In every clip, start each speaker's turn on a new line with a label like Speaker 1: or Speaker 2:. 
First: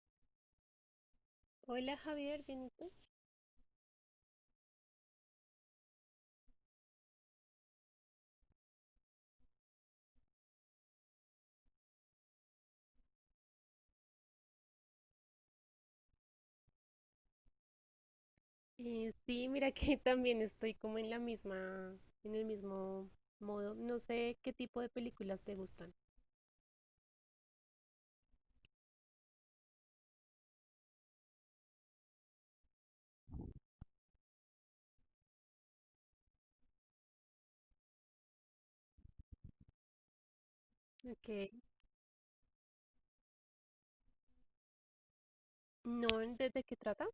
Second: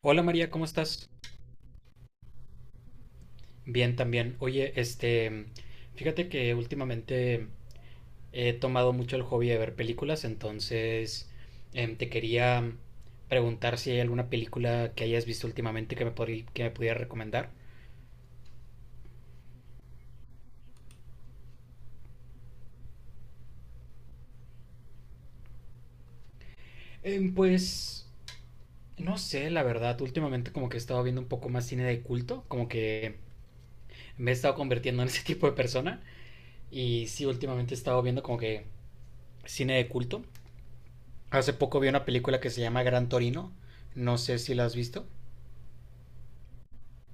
Speaker 1: Hola María, ¿cómo estás?
Speaker 2: Hola Javier, ¿bien y tú?
Speaker 1: Bien también. Oye, fíjate que últimamente he tomado mucho el hobby de ver películas. Entonces te quería preguntar si hay alguna película que hayas visto últimamente que me pudiera recomendar.
Speaker 2: Sí, mira que también estoy como en la misma, en el mismo modo. No sé qué tipo de películas te gustan.
Speaker 1: Em, pues, no sé, la verdad, últimamente como que he estado viendo un poco más cine de culto, como que me he estado convirtiendo en ese tipo de persona, y sí, últimamente he estado viendo como que cine de culto.
Speaker 2: Ok,
Speaker 1: Hace poco vi una película que se llama Gran Torino. No sé si la has visto.
Speaker 2: no, ¿desde qué trata?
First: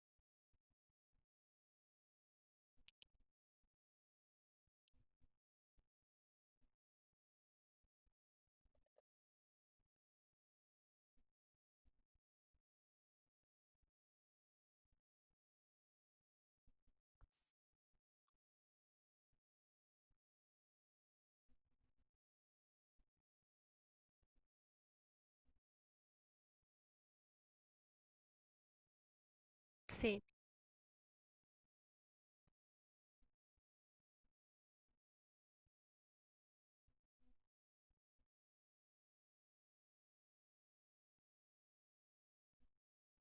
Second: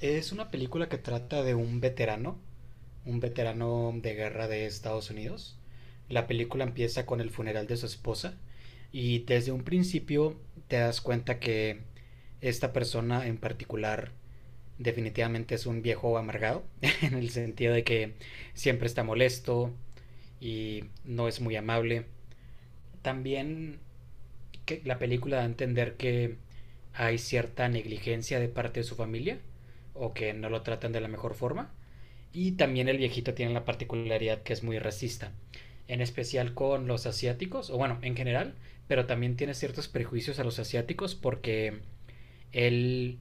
Speaker 1: Es una película que trata de un veterano de guerra de Estados Unidos. La película empieza con el funeral de su esposa y desde un principio te das cuenta que esta persona en particular definitivamente es un viejo amargado, en el sentido de que siempre está molesto y no es muy amable. También que la película da a entender que hay cierta negligencia de parte de su familia, o
Speaker 2: Sí.
Speaker 1: que no lo tratan de la mejor forma. Y también el viejito tiene la particularidad que es muy racista, en especial con los asiáticos, o bueno, en general, pero también tiene ciertos prejuicios a los asiáticos porque él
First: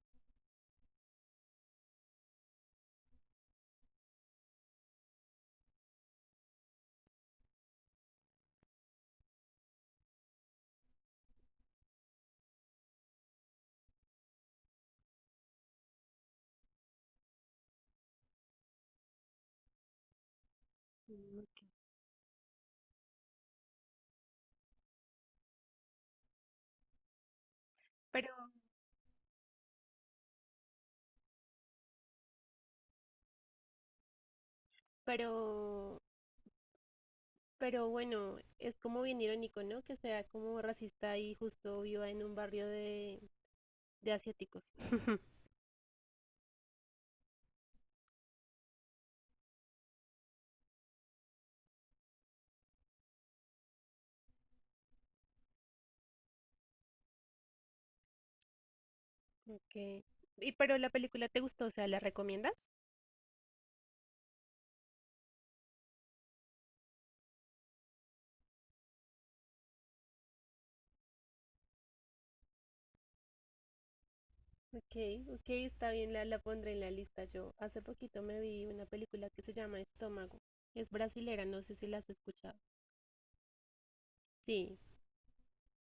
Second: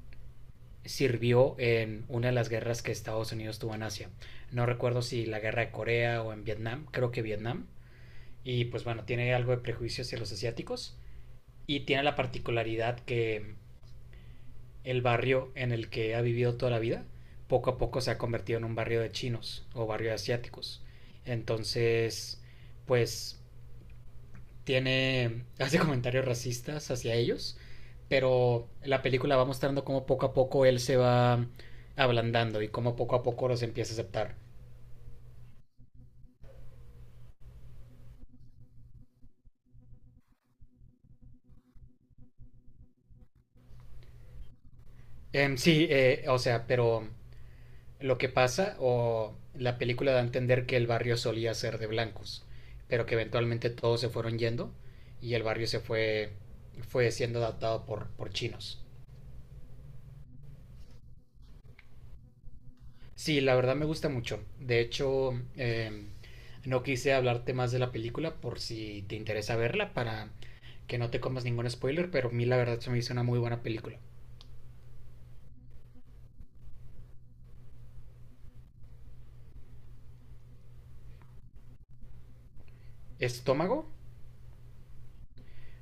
Speaker 1: sirvió en una de las guerras que Estados Unidos tuvo en Asia. No recuerdo si la guerra de Corea o en Vietnam, creo que Vietnam. Y pues bueno, tiene algo de prejuicio hacia los asiáticos, y tiene la particularidad que el barrio en el que ha vivido toda la vida poco a poco se ha convertido en un barrio de chinos o barrio de asiáticos.
Speaker 2: Mm.
Speaker 1: Entonces, pues tiene, hace comentarios racistas hacia ellos,
Speaker 2: Pero,
Speaker 1: pero la película va mostrando cómo poco a poco él se va ablandando y cómo poco a poco los empieza a aceptar.
Speaker 2: pero, pero bueno, es como bien irónico, ¿no? Que sea como racista y justo viva en un barrio de asiáticos.
Speaker 1: O sea, pero lo que pasa, o la película da a entender que el barrio solía ser de blancos, pero que eventualmente todos se fueron yendo y el barrio se fue, fue siendo adaptado por chinos.
Speaker 2: Ok. Y pero la película te gustó, o sea, ¿la recomiendas?
Speaker 1: Sí, la verdad me gusta mucho. De hecho, no quise hablarte más de la película por si te interesa verla para que no te comas ningún spoiler, pero a mí la verdad se me hizo una muy buena película.
Speaker 2: Ok, ok, está bien, la pondré en la lista. Yo hace poquito me vi una película que se llama Estómago. Es brasilera, no sé si la has escuchado.
Speaker 1: ¿Estómago?
Speaker 2: Sí.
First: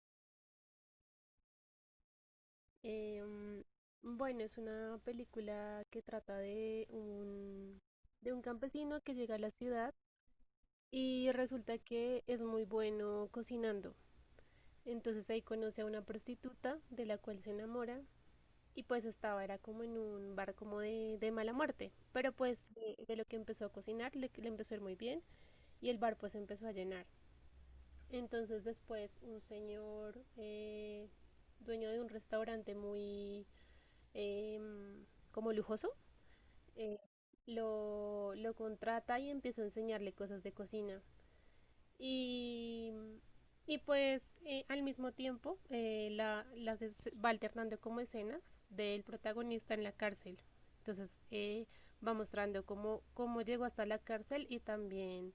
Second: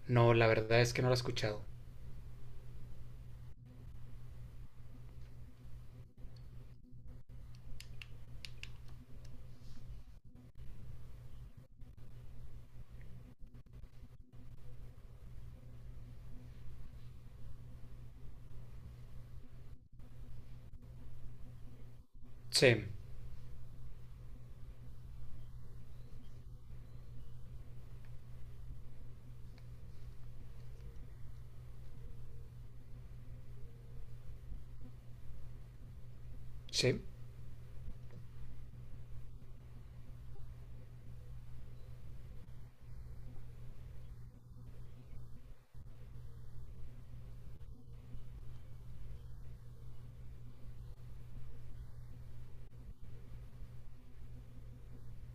Speaker 1: No, la verdad es que no la he escuchado.
Speaker 2: em, bueno, es una película que trata de un campesino que llega a la ciudad y resulta que es muy bueno cocinando. Entonces ahí conoce a una prostituta de la cual se enamora y pues estaba, era como en un bar como de mala muerte. Pero pues
Speaker 1: Sí,
Speaker 2: de lo que empezó a cocinar le empezó a ir muy bien y el bar pues empezó a llenar. Entonces después un señor dueño de un restaurante muy eh, como lujoso eh,
Speaker 1: sí.
Speaker 2: lo contrata y empieza a enseñarle cosas de cocina. Y, y pues al mismo tiempo va alternando como escenas del protagonista en la cárcel. Entonces va mostrando cómo, cómo llegó hasta la cárcel y también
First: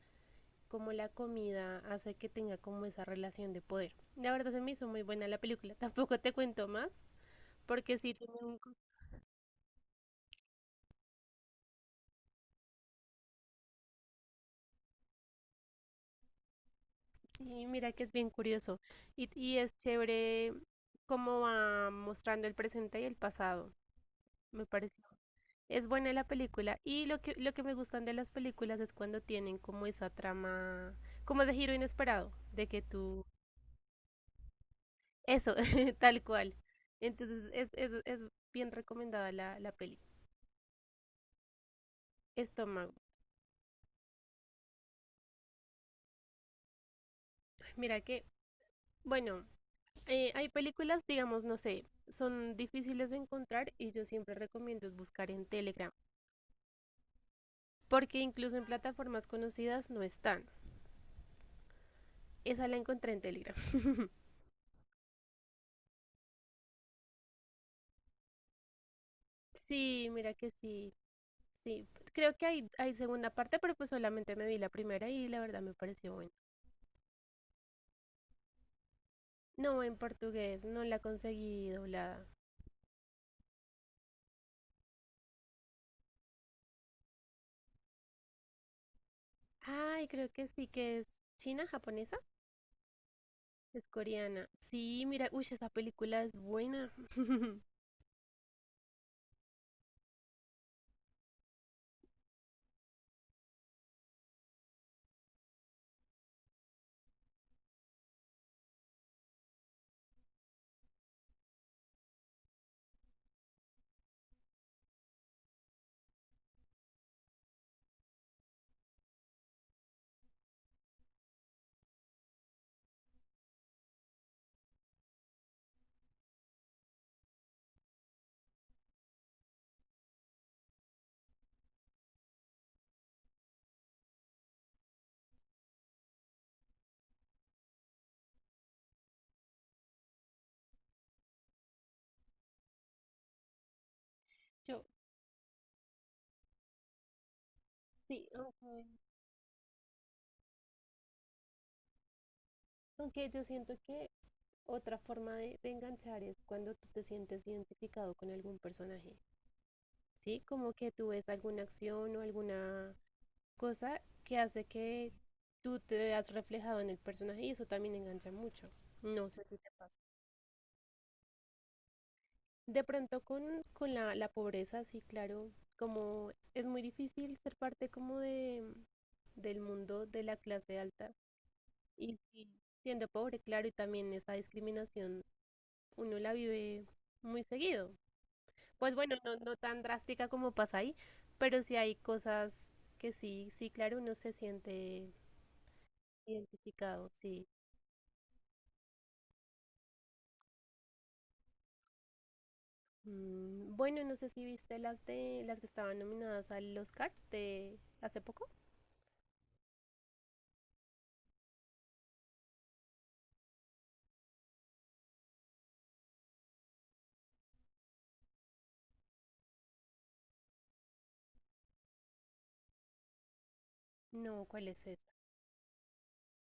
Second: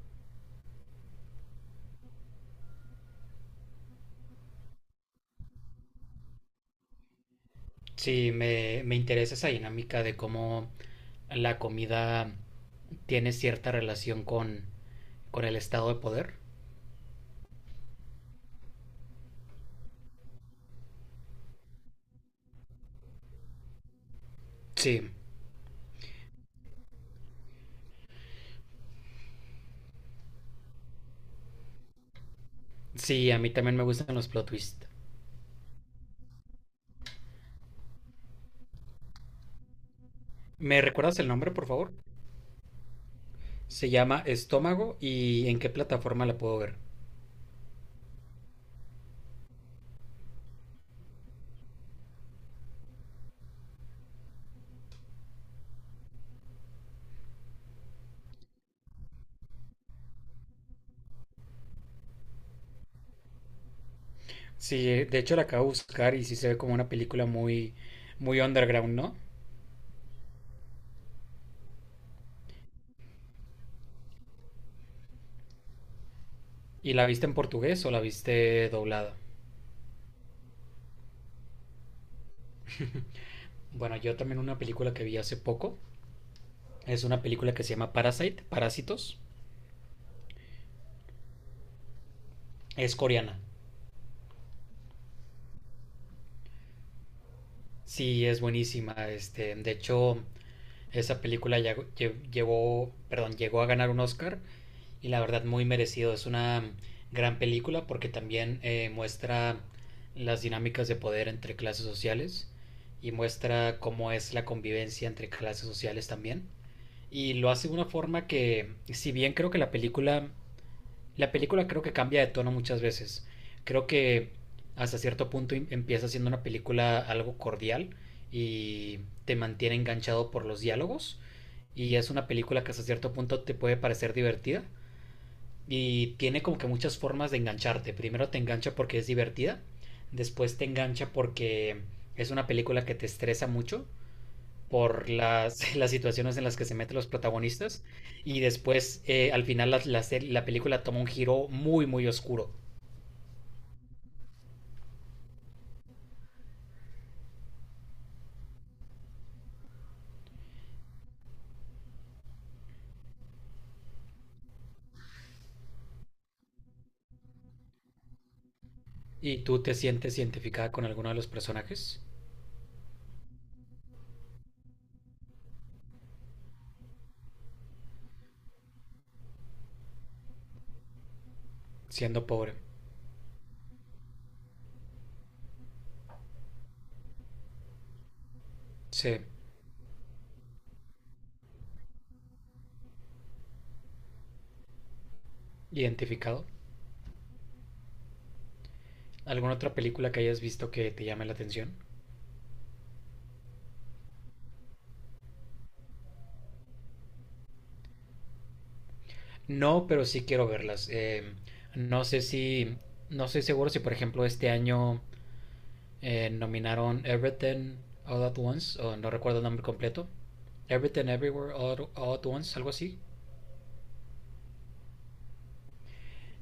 Speaker 2: cómo la comida hace que tenga como esa relación de poder. La verdad se me hizo muy buena la película, tampoco te cuento más, porque sí,
Speaker 1: Sí,
Speaker 2: tiene un
Speaker 1: me interesa esa dinámica de cómo la comida tiene cierta relación con el estado de poder.
Speaker 2: y mira que es bien curioso y es chévere cómo va mostrando el presente y el pasado, me pareció.
Speaker 1: Sí,
Speaker 2: Es buena la película y lo que me gustan de las películas es cuando tienen como esa trama, como de giro inesperado, de que tú,
Speaker 1: sí, a mí también me gustan los plot twists.
Speaker 2: eso, tal cual. Entonces es bien recomendada la peli.
Speaker 1: ¿Me recuerdas el nombre, por favor?
Speaker 2: Estómago.
Speaker 1: Se llama Estómago, ¿y en qué plataforma la puedo ver?
Speaker 2: Mira que bueno, hay películas, digamos, no sé, son difíciles de encontrar y yo siempre recomiendo es buscar en Telegram, porque incluso en plataformas conocidas no están. Esa la encontré en Telegram.
Speaker 1: Sí, de hecho la acabo de buscar y sí se ve como una película muy, muy underground, ¿no?
Speaker 2: Sí, mira que sí, sí. Creo que hay segunda parte, pero pues solamente me vi la primera y la verdad me pareció buena.
Speaker 1: ¿Y la viste en portugués o la viste doblada?
Speaker 2: No, en portugués, no la conseguí doblada.
Speaker 1: Bueno, yo también una película que vi hace poco. Es una película que se llama Parasite, Parásitos.
Speaker 2: Ay, creo que sí que es china, japonesa,
Speaker 1: Es coreana.
Speaker 2: es coreana. Sí, mira, uy, esa película es buena.
Speaker 1: Sí, es buenísima. Este, de hecho, esa película llevó, perdón, llegó a ganar un Oscar, y la verdad muy merecido. Es una gran película porque también muestra las dinámicas de poder entre clases sociales y muestra cómo es la convivencia entre clases sociales también. Y lo hace de una forma que, si bien creo que la película creo que cambia de tono muchas veces. Creo que hasta cierto punto empieza siendo una película algo cordial y te mantiene enganchado por los diálogos. Y es una película que hasta cierto punto te puede parecer divertida. Y tiene como que muchas formas de engancharte. Primero te engancha porque es divertida. Después te engancha porque es una película que te estresa mucho
Speaker 2: Yo,
Speaker 1: por las situaciones en las que se meten los protagonistas,
Speaker 2: sí,
Speaker 1: y
Speaker 2: ok.
Speaker 1: después al final la película toma un giro muy muy oscuro.
Speaker 2: Aunque yo siento que otra forma de enganchar es cuando tú te sientes identificado con algún personaje, ¿sí? Como que tú ves alguna acción o alguna cosa que hace que tú te veas reflejado en el personaje y eso también engancha mucho. No
Speaker 1: ¿Y
Speaker 2: sé si
Speaker 1: tú
Speaker 2: te
Speaker 1: te
Speaker 2: pasa.
Speaker 1: sientes identificada con alguno de los personajes?
Speaker 2: De pronto con la, la pobreza, sí, claro, como es muy difícil ser parte como de, del mundo de la clase alta y
Speaker 1: Siendo
Speaker 2: sí,
Speaker 1: pobre.
Speaker 2: siendo pobre, claro, y también esa discriminación uno la vive muy seguido. Pues bueno,
Speaker 1: Sí,
Speaker 2: no, no tan drástica como pasa ahí, pero sí hay cosas que sí, sí, claro, uno se siente
Speaker 1: identificado.
Speaker 2: identificado, sí.
Speaker 1: ¿Alguna otra película que hayas visto que te llame la atención?
Speaker 2: Mm, bueno, no sé si viste las de las que estaban nominadas al Oscar de hace poco.
Speaker 1: No, pero sí quiero verlas. No sé si, no estoy seguro si por ejemplo este año nominaron Everything All at Once, o no recuerdo el nombre completo. All at Once, algo así.
Speaker 2: No, ¿cuál es esa?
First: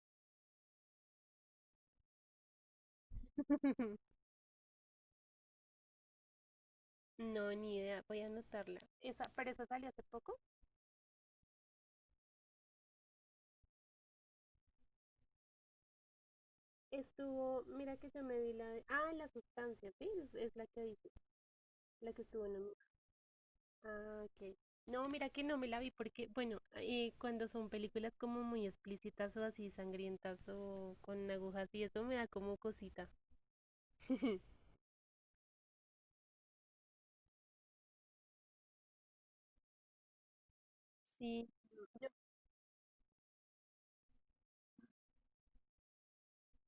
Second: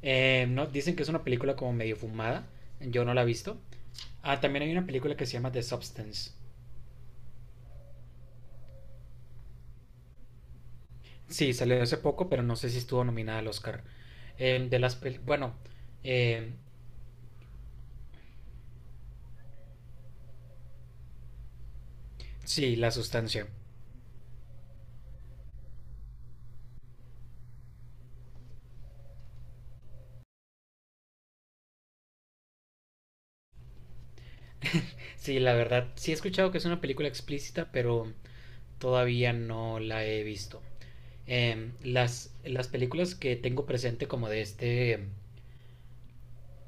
Speaker 1: No, dicen que es una película como medio fumada. Yo no la he visto. Ah, también hay una película que se llama The Substance.
Speaker 2: No, ni idea, voy a anotarla. Esa, pero esa salió hace poco.
Speaker 1: Sí, salió hace poco, pero no sé si estuvo nominada al Oscar. De las pel- bueno, eh,
Speaker 2: Estuvo, mira que yo me vi la de, ah, la sustancia, sí, es la que dice, la que estuvo
Speaker 1: sí,
Speaker 2: nominada.
Speaker 1: La Sustancia.
Speaker 2: Ah, ok. No, mira que no me la vi porque, bueno, cuando son películas como muy explícitas o así sangrientas o con agujas y eso me da como cosita.
Speaker 1: Sí, la verdad, sí he escuchado que es una película explícita, pero todavía no la he visto.
Speaker 2: Sí, yo-
Speaker 1: Las películas que tengo presente como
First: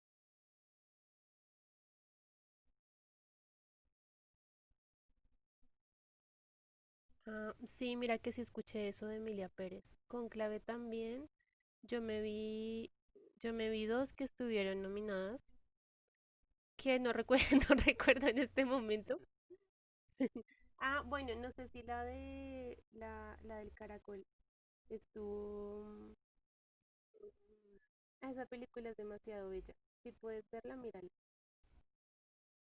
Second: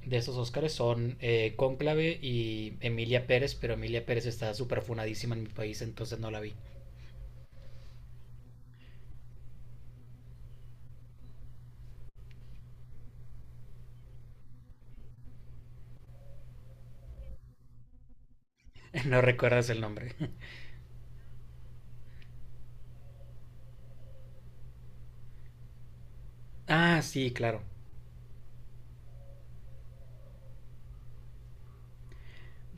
Speaker 1: de esos Oscars son Cónclave y Emilia Pérez, pero Emilia Pérez está súper funadísima en mi país, entonces no la vi.
Speaker 2: ah, sí, mira que sí escuché eso de Emilia Pérez. Con Clave también, yo me vi, yo me vi dos que estuvieron nominadas, que no recuerdo, no recuerdo en este momento.
Speaker 1: No recuerdas el nombre.
Speaker 2: Ah, bueno, no sé si la de la del caracol estuvo.
Speaker 1: Ah, sí, claro.
Speaker 2: Ah, esa película es demasiado bella. Si puedes verla, mírala.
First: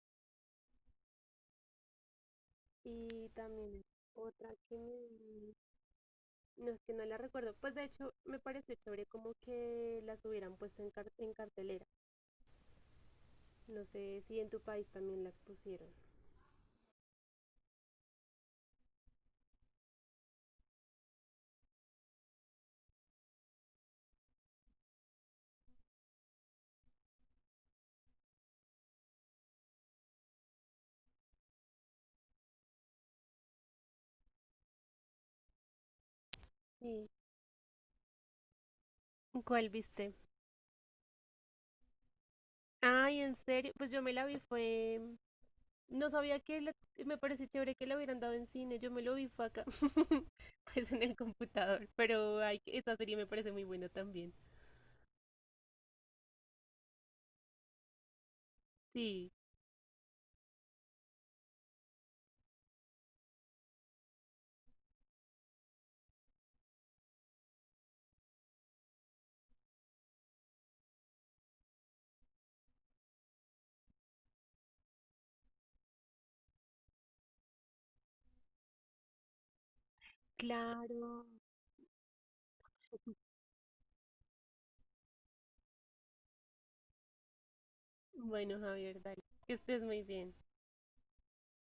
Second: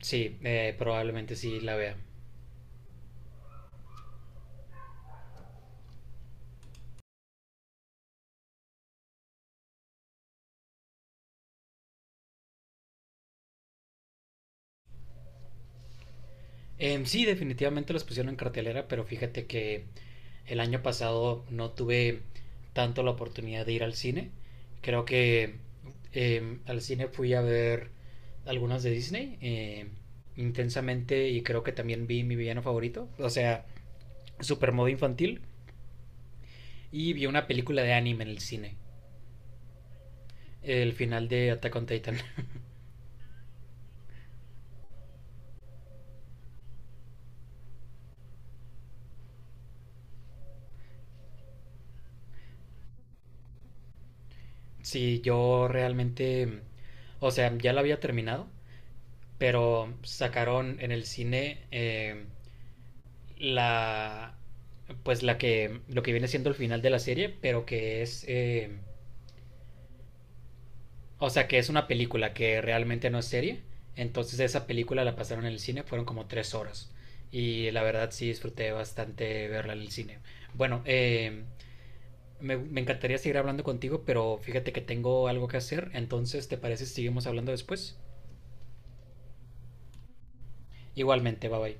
Speaker 1: Sí, probablemente sí la vea.
Speaker 2: Y también otra que me... No, es que no la recuerdo. Pues de hecho, me pareció chévere como que las hubieran puesto en, en cartelera. No sé si en tu país también las pusieron.
Speaker 1: Sí, definitivamente los pusieron en cartelera, pero fíjate que el año pasado no tuve tanto la oportunidad de ir al cine. Creo que al cine fui a ver algunas de Disney, intensamente, y creo que también vi Mi Villano Favorito, o sea, Supermodo Infantil,
Speaker 2: Sí.
Speaker 1: y vi una película de anime en el cine,
Speaker 2: ¿Cuál viste?
Speaker 1: el final de Attack on Titan.
Speaker 2: Ay, en serio. Pues yo me la vi, fue... No sabía que me pareció chévere que la hubieran dado en cine. Yo me lo vi, fue acá. Pues en el computador. Pero ay, esa serie me parece muy buena también.
Speaker 1: Sí, yo realmente, o sea, ya la había terminado,
Speaker 2: Sí,
Speaker 1: pero sacaron en el cine la, pues la que, lo que viene siendo el final de la serie, pero que es, o sea, que es una película que realmente no es serie. Entonces esa película la pasaron en el cine, fueron como 3 horas. Y la verdad sí disfruté bastante verla en el cine. Bueno,
Speaker 2: claro.
Speaker 1: me encantaría seguir hablando contigo, pero fíjate que tengo algo que hacer. Entonces, ¿te parece si seguimos hablando después?
Speaker 2: Bueno, Javier, dale. Que estés muy bien.
Speaker 1: Igualmente, bye bye.